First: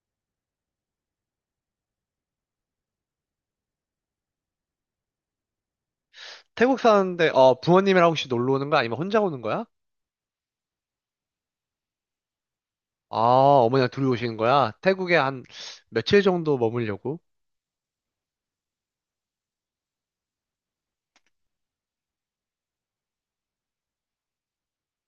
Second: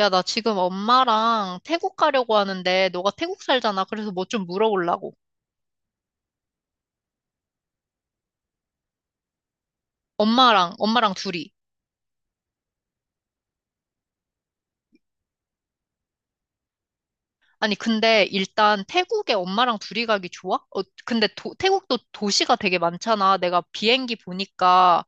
야, 나 지금 엄마랑 태국 가려고 하는데, 너가 태국 살잖아. 그래서 뭐 좀 물어보려고. 태국 사는데, 부모님이랑 혹시 놀러 오는 거야? 아니면 혼자 오는 거야? 엄마랑 둘이. 아, 어머니랑 둘이 오시는 거야? 태국에 한 며칠 정도 머물려고? 아니, 근데 일단 태국에 엄마랑 둘이 가기 좋아? 어, 근데 태국도 도시가 되게 많잖아. 내가 비행기 보니까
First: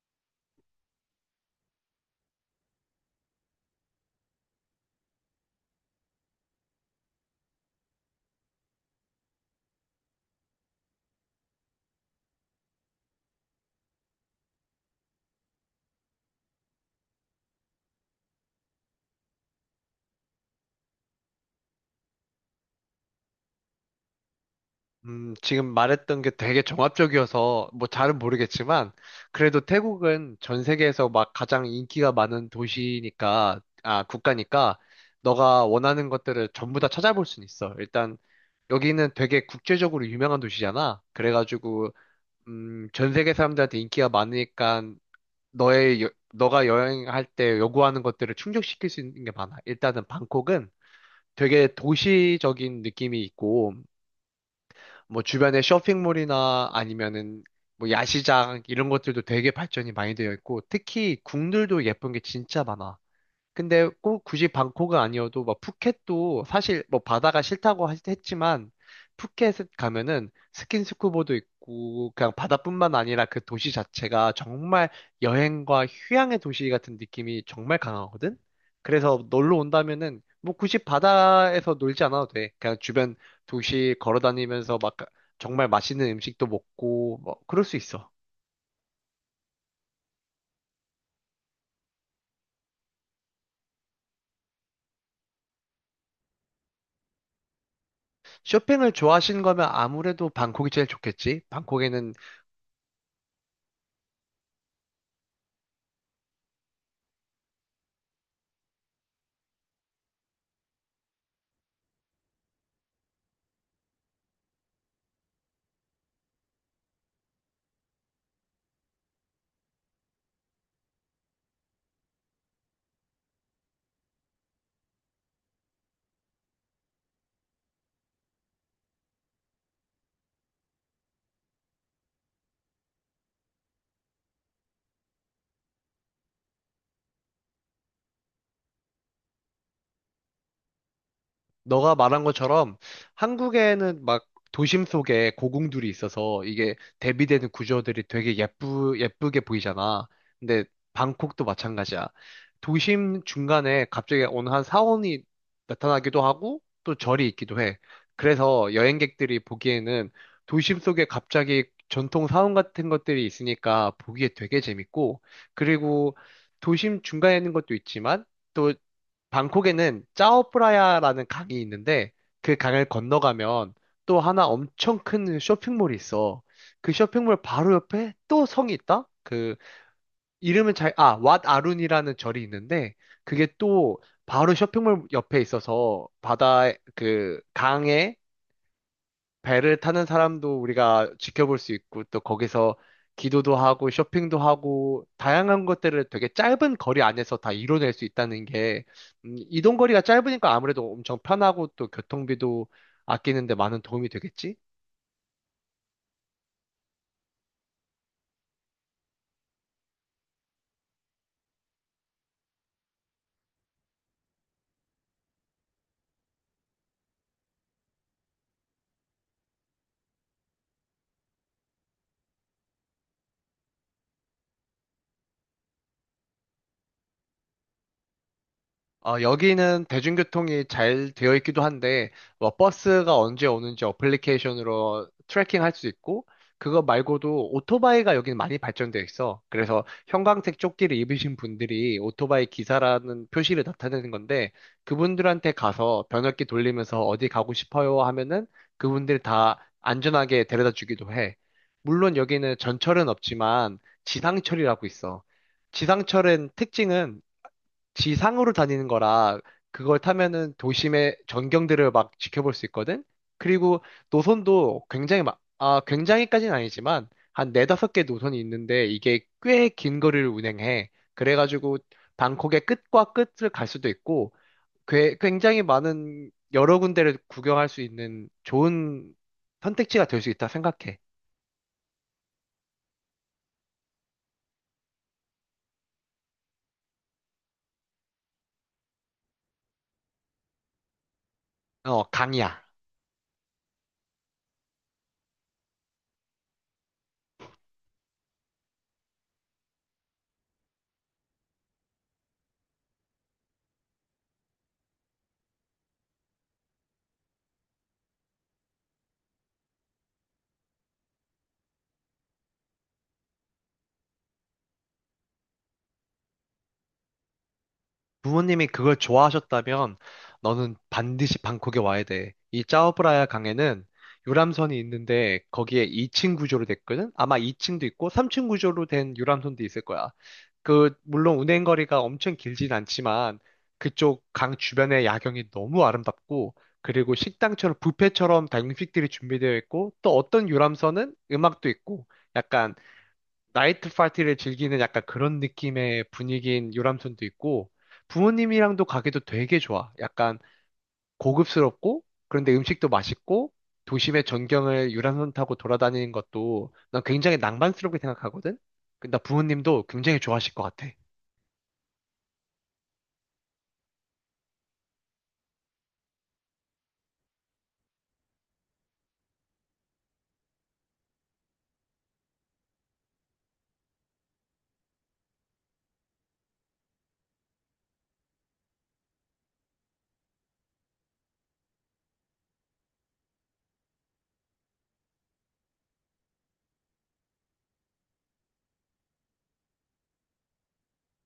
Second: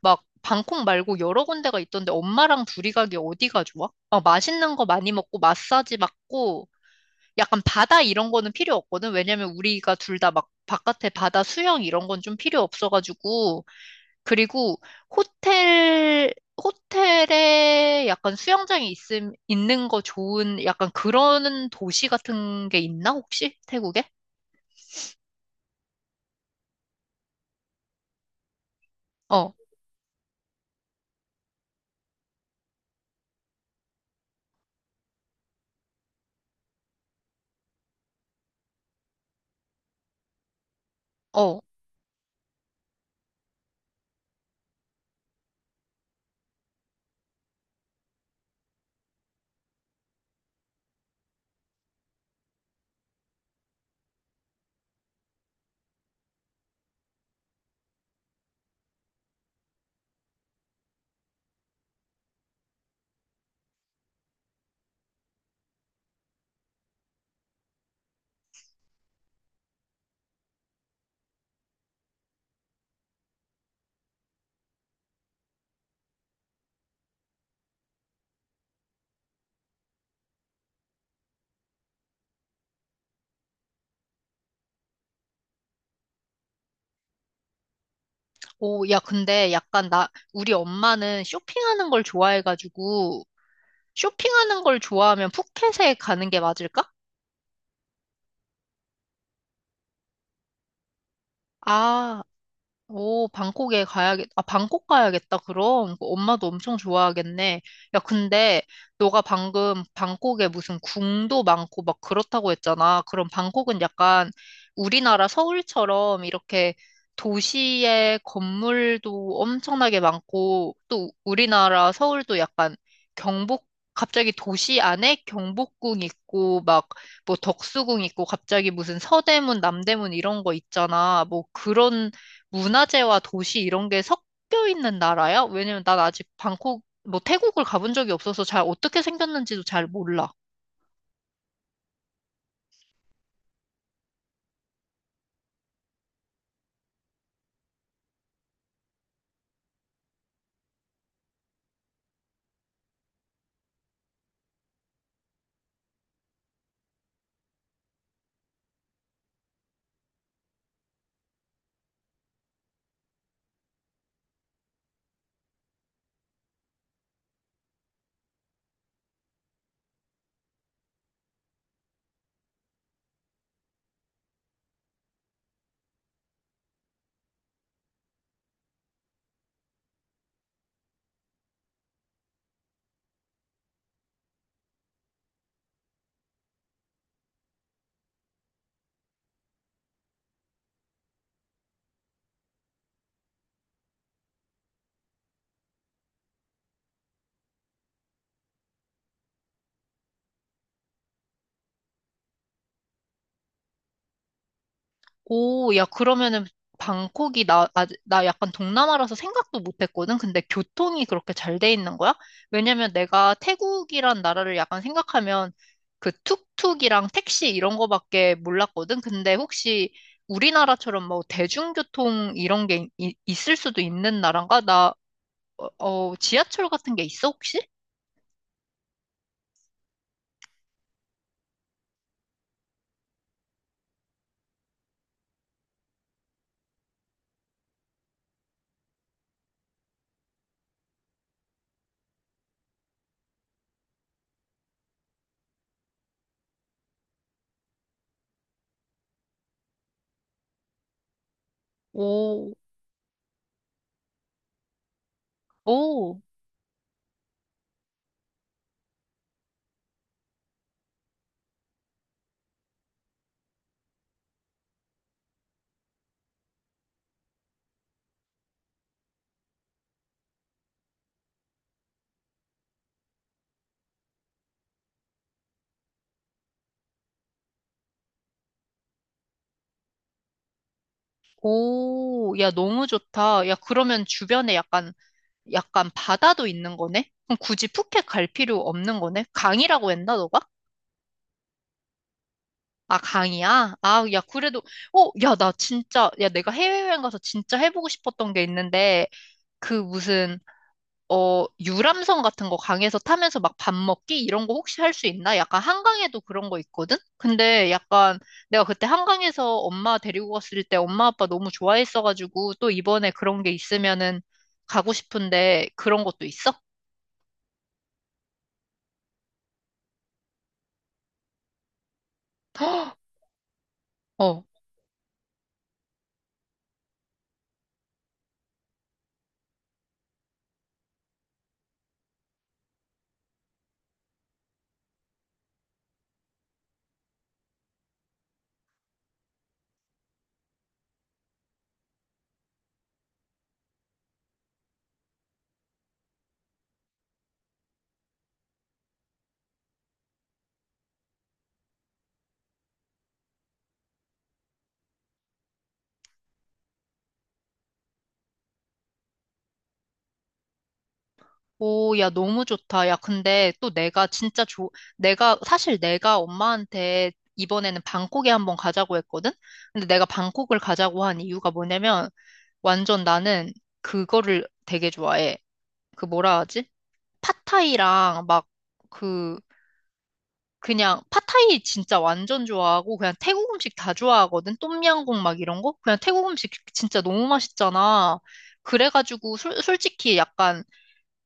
막 방콕 말고 여러 군데가 있던데 엄마랑 둘이 가기 어디가 좋아? 막 맛있는 거 많이 먹고 마사지 받고 약간 바다 이런 거는 필요 없거든. 왜냐면 우리가 둘 다 막 바깥에 바다 수영 이런 건 좀 필요 없어가지고. 그리고 호텔, 호텔에 약간 있는 거 좋은 약간 그런 도시 같은 게 있나, 혹시? 태국에? 지금 말했던 게 되게 종합적이어서 뭐 잘은 모르겠지만, 어, 그래도 태국은 전 세계에서 막 가장 인기가 많은 도시니까, 아, 국가니까, 너가 원하는 것들을 전부 다 찾아볼 순 있어. 일단, 여기는 되게 국제적으로 유명한 도시잖아. 어. 그래가지고, 전 세계 사람들한테 인기가 많으니까 너가 여행할 때 요구하는 것들을 충족시킬 수 있는 게 많아. 일단은 방콕은 되게 도시적인 느낌이 있고, 뭐 주변에 쇼핑몰이나 아니면은 뭐 야시장 이런 것들도 되게 발전이 많이 되어 있고, 특히 궁들도 예쁜 게 진짜 많아. 근데 꼭 굳이 방콕은 아니어도 막 푸켓도 사실 뭐 바다가 싫다고 했지만 푸켓 가면은 스킨스쿠버도 있고 그냥 바다뿐만 아니라 그 도시 자체가 정말 여행과 휴양의 도시 같은 느낌이 정말 강하거든? 그래서 놀러 온다면은 뭐 굳이 바다에서 놀지 않아도 돼. 그냥 주변 도시 걸어 다니면서 막 정말 맛있는 음식도 먹고 뭐 그럴 수 있어. 오, 야, 근데 약간 나, 우리 엄마는 쇼핑하는 걸 좋아해가지고, 쇼핑하는 걸 좋아하면 푸켓에 가는 게 맞을까? 쇼핑을 좋아하시는 거면 아무래도 방콕이 제일 좋겠지. 방콕에는 아, 오, 아, 방콕 가야겠다, 그럼. 그 엄마도 엄청 좋아하겠네. 야, 근데 너가 방금 방콕에 무슨 궁도 많고 막 그렇다고 했잖아. 그럼 방콕은 약간 우리나라 서울처럼 이렇게 도시의 건물도 엄청나게 많고 또 우리나라 서울도 약간 경복, 갑자기 도시 안에 경복궁 있고 막 뭐 덕수궁 있고 갑자기 무슨 서대문, 남대문 이런 거 있잖아. 뭐 그런 문화재와 도시 이런 게 섞여 있는 나라야? 왜냐면 난 아직 방콕, 뭐 태국을 가본 적이 없어서 잘 어떻게 생겼는지도 잘 몰라. 너가 말한 것처럼 한국에는 막 도심 속에 고궁들이 있어서 이게 대비되는 구조들이 되게 예쁘게 보이잖아. 근데 방콕도 마찬가지야. 도심 중간에 갑자기 어느 한 사원이 나타나기도 하고 또 절이 있기도 해. 그래서 여행객들이 보기에는 도심 속에 갑자기 전통 사원 같은 것들이 있으니까 보기에 되게 재밌고 그리고 도심 중간에 있는 것도 있지만 또 방콕에는 짜오프라야라는 강이 있는데 그 강을 건너가면 또 하나 엄청 큰 쇼핑몰이 있어. 그 쇼핑몰 바로 옆에 또 성이 있다? 그 이름은 잘, 아, 왓 아룬이라는 절이 있는데 그게 또 바로 쇼핑몰 옆에 있어서 바다에 그 강에 배를 타는 사람도 우리가 지켜볼 수 있고, 또 거기서 기도도 하고, 쇼핑도 하고, 다양한 것들을 되게 짧은 거리 안에서 다 이뤄낼 수 있다는 게, 이동 거리가 짧으니까 아무래도 엄청 편하고, 또 교통비도 아끼는데 많은 도움이 되겠지? 오, 야, 그러면은 아, 나 약간 동남아라서 생각도 못 했거든? 근데 교통이 그렇게 잘 돼 있는 거야? 왜냐면 내가 태국이란 나라를 약간 생각하면 그 툭툭이랑 택시 이런 거밖에 몰랐거든? 근데 혹시 우리나라처럼 뭐 대중교통 이런 게 있을 수도 있는 나라인가? 나 어, 어, 지하철 같은 게 있어, 혹시? 어, 여기는 대중교통이 잘 되어 있기도 한데, 뭐, 버스가 언제 오는지 어플리케이션으로 트래킹 할 수 있고, 그거 말고도 오토바이가 여기는 많이 발전되어 있어. 그래서 형광색 조끼를 입으신 분들이 오토바이 기사라는 표시를 나타내는 건데, 그분들한테 가서 변압기 돌리면서 어디 가고 싶어요 하면은 그분들 다 안전하게 데려다 주기도 해. 물론 오, 여기는 전철은 없지만 지상철이라고 있어. 오, 지상철은 특징은 지상으로 다니는 거라 그걸 타면은 도심의 전경들을 막 지켜볼 수 있거든? 그리고 노선도 굉장히 막, 굉장히까지는 아니지만 한 네다섯 개 노선이 있는데 이게 꽤 긴 거리를 운행해. 그래가지고 방콕의 끝과 끝을 갈 수도 있고 굉장히 많은 여러 군데를 구경할 수 있는 좋은 선택지가 될 수 있다 생각해. 오, 야, 너무 좋다. 야, 그러면 약간 바다도 있는 거네? 그럼 굳이 푸켓 갈 필요 없는 거네? 강이라고 했나, 너가? 어, 강이야. 아, 강이야? 아, 야, 그래도, 어, 야, 나 진짜, 야, 내가 해외여행 가서 진짜 해보고 싶었던 게 있는데, 그 무슨, 어, 유람선 같은 거 강에서 타면서 막 밥 먹기 이런 거 혹시 할 수 있나? 약간 한강에도 그런 거 있거든? 근데 약간 내가 그때 한강에서 엄마 데리고 갔을 때 엄마 아빠 너무 좋아했어가지고 또 이번에 그런 게 있으면은 가고 싶은데 그런 것도 있어? 부모님이 그걸 좋아하셨다면 너는 반드시 방콕에 와야 돼. 이 헉! 짜오브라야 강에는 어. 유람선이 있는데 거기에 2층 구조로 됐거든? 아마 2층도 있고 3층 구조로 된 유람선도 있을 거야. 그, 물론 운행 거리가 엄청 길진 않지만 그쪽 강 주변의 야경이 너무 아름답고 그리고 식당처럼 뷔페처럼 다양식들이 준비되어 있고 또 어떤 유람선은 음악도 있고 약간 나이트 파티를 즐기는 약간 그런 느낌의 분위기인 유람선도 있고, 부모님이랑도 가기도 되게 좋아. 약간 고급스럽고, 그런데 음식도 맛있고, 도심의 전경을 유람선 타고 돌아다니는 것도 난 굉장히 낭만스럽게 생각하거든? 근데 나 부모님도 굉장히 좋아하실 것 같아. 오, 야, 너무 좋다. 야, 근데 또 내가 진짜 좋 내가, 사실 내가 엄마한테 이번에는 방콕에 한번 가자고 했거든? 근데 내가 방콕을 가자고 한 이유가 뭐냐면, 완전 나는 그거를 되게 좋아해. 그 뭐라 하지? 팟타이랑 막 그 그냥 팟타이 진짜 완전 좋아하고 그냥 태국 음식 다 좋아하거든. 똠양꿍 막 이런 거. 그냥 태국 음식 진짜 너무 맛있잖아. 그래가지고 솔직히 약간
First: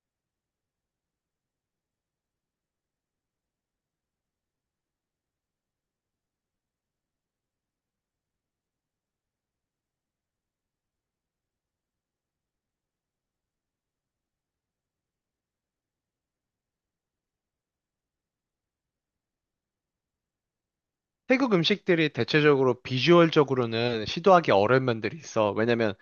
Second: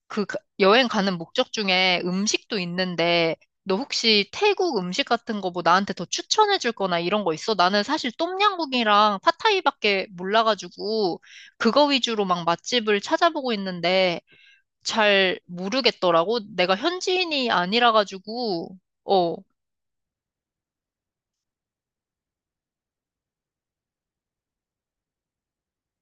그 여행 가는 목적 중에 음식도 있는데 너 혹시 태국 음식 같은 거 뭐 나한테 더 추천해 줄 거나 이런 거 있어? 나는 사실 똠양꿍이랑 팟타이밖에 몰라가지고 그거 위주로 막 맛집을 찾아보고 있는데 잘 모르겠더라고. 내가 현지인이 아니라 가지고 어. 태국 음식들이 대체적으로 비주얼적으로는 시도하기 어려운 면들이 있어. 왜냐면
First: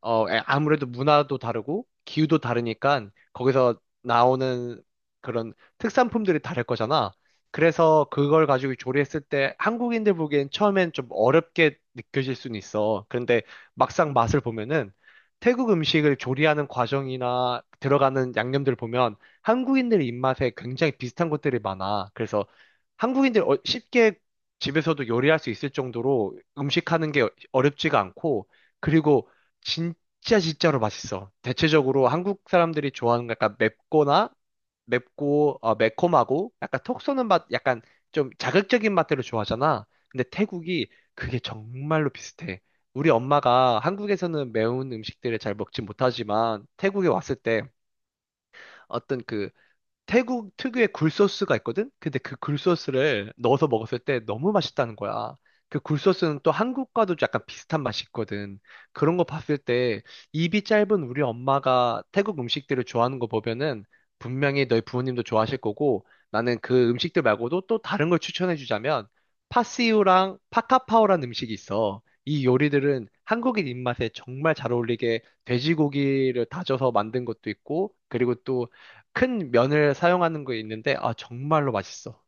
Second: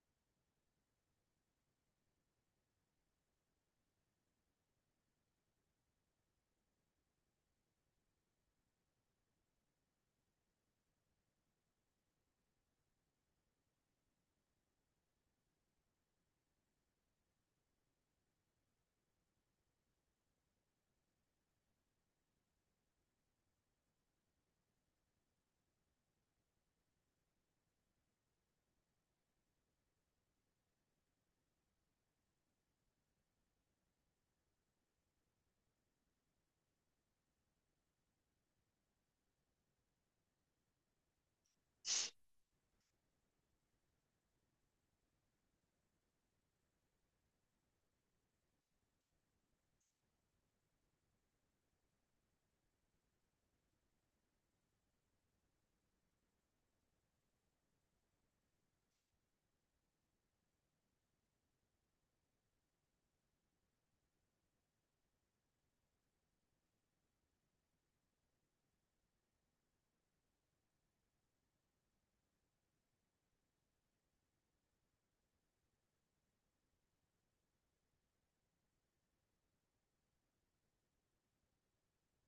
아무래도 문화도 다르고 기후도 다르니까 거기서 나오는 그런 특산품들이 다를 거잖아. 그래서 그걸 가지고 조리했을 때 한국인들 보기엔 처음엔 좀 어렵게 느껴질 수는 있어. 그런데 막상 맛을 보면은 태국 음식을 조리하는 과정이나 들어가는 양념들 보면 한국인들 입맛에 굉장히 비슷한 것들이 많아. 그래서 한국인들 쉽게 집에서도 요리할 수 있을 정도로 음식하는 게 어렵지가 않고 그리고 진짜 진짜로 맛있어. 대체적으로 한국 사람들이 좋아하는 거 약간 맵거나 맵고 매콤하고 약간 톡 쏘는 맛, 약간 좀 자극적인 맛들을 좋아하잖아. 근데 태국이 그게 정말로 비슷해. 우리 엄마가 한국에서는 매운 음식들을 잘 먹지 못하지만 태국에 왔을 때 어떤 그 태국 특유의 굴소스가 있거든? 근데 그 굴소스를 넣어서 먹었을 때 너무 맛있다는 거야. 그 굴소스는 또 한국과도 약간 비슷한 맛이 있거든. 그런 거 봤을 때 입이 짧은 우리 엄마가 태국 음식들을 좋아하는 거 보면은 분명히 너희 부모님도 좋아하실 거고 나는 그 음식들 말고도 또 다른 걸 추천해 주자면 파시우랑 파카파오라는 음식이 있어. 이 요리들은 한국인 입맛에 정말 잘 어울리게 돼지고기를 다져서 만든 것도 있고 그리고 또 큰 면을 사용하는 거 있는데, 아, 정말로 맛있어.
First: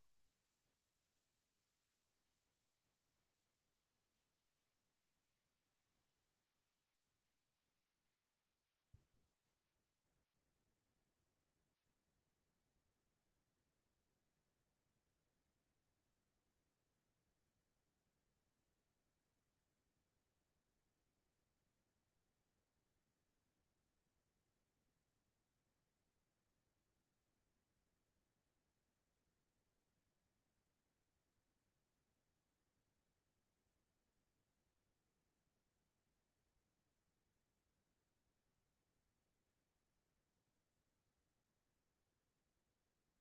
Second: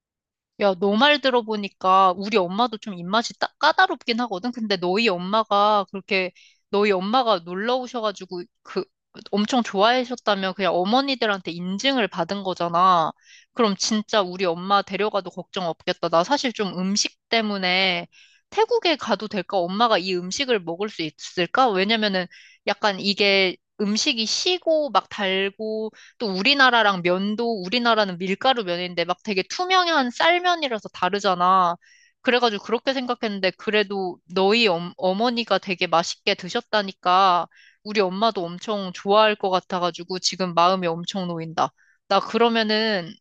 야, 너 말 들어보니까 우리 엄마도 좀 입맛이 딱 까다롭긴 하거든. 근데 너희 엄마가 놀러 오셔가지고 그 엄청 좋아하셨다면 그냥 어머니들한테 인증을 받은 거잖아. 그럼 진짜 우리 엄마 데려가도 걱정 없겠다. 나 사실 좀 음식 때문에 태국에 가도 될까? 엄마가 이 음식을 먹을 수 있을까? 왜냐면은 약간 이게 음식이 시고 막 달고 또 우리나라랑 면도, 우리나라는 밀가루 면인데 막 되게 투명한 쌀면이라서 다르잖아. 그래가지고 그렇게 생각했는데 그래도 어머니가 되게 맛있게 드셨다니까 우리 엄마도 엄청 좋아할 것 같아가지고 지금 마음이 엄청 놓인다. 나 그러면은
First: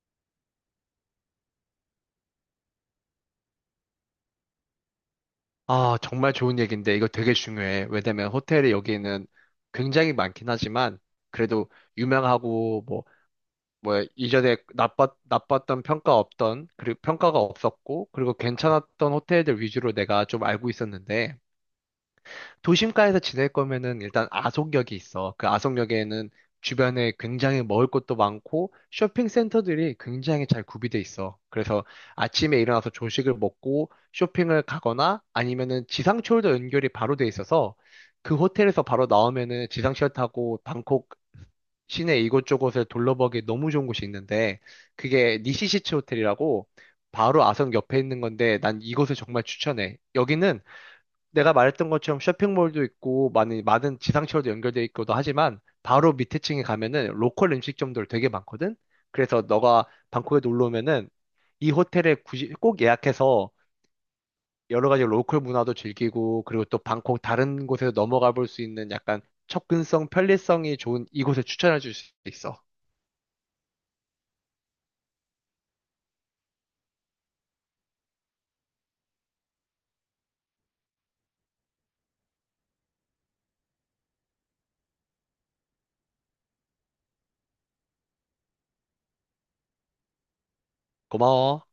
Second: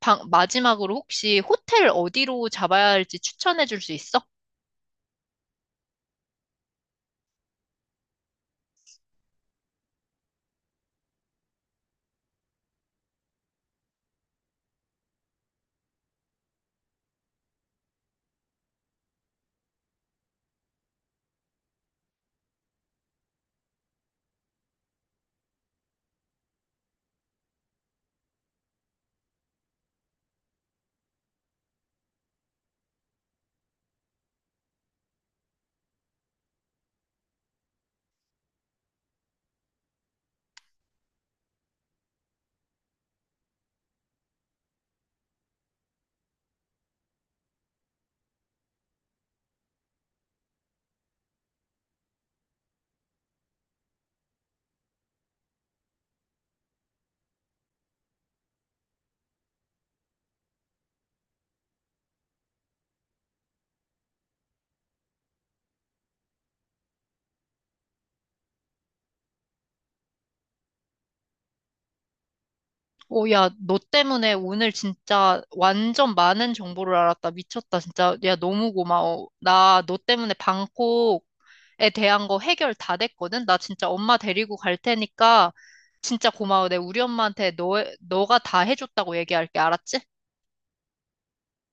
마지막으로 혹시 호텔 어디로 잡아야 할지 추천해 줄 수 있어? 아, 정말 좋은 얘기인데, 이거 되게 중요해. 왜냐면 호텔이 여기는 굉장히 많긴 하지만, 그래도 유명하고, 뭐, 뭐, 이전에 나빴던 평가 없던, 그리고 평가가 없었고, 그리고 괜찮았던 호텔들 위주로 내가 좀 알고 있었는데, 도심가에서 지낼 거면은 일단 아속역이 있어. 그 아속역에는 주변에 굉장히 먹을 것도 많고 쇼핑센터들이 굉장히 잘 구비돼 있어. 그래서 아침에 일어나서 조식을 먹고 쇼핑을 가거나 아니면은 지상철도 연결이 바로 돼 있어서 그 호텔에서 바로 나오면은 지상철 타고 방콕 시내 이곳저곳을 둘러보기 너무 좋은 곳이 있는데 그게 니시시츠 호텔이라고 바로 아성 옆에 있는 건데 난 이곳을 정말 추천해. 여기는 내가 말했던 것처럼 쇼핑몰도 있고 많은 지상철도 연결돼 있고도 하지만 바로 밑에 층에 가면은 로컬 음식점들 되게 많거든. 그래서 너가 방콕에 놀러 오면은 이 호텔에 굳이 꼭 예약해서 여러 가지 로컬 문화도 즐기고 그리고 또 방콕 다른 곳에서 넘어가 볼 수 있는 약간 접근성, 편리성이 좋은 이곳을 추천해 줄 수 있어. 오, 야, 너 때문에 오늘 진짜 완전 많은 정보를 알았다. 미쳤다, 진짜. 야, 너무 고마워. 나 너 때문에 방콕 에 대한 거 해결 다 됐거든. 나 진짜 엄마 데리고 갈 테니까 진짜 고마워. 내 우리 엄마한테 너가 다 해줬다고 얘기할게. 알았지? 고마워.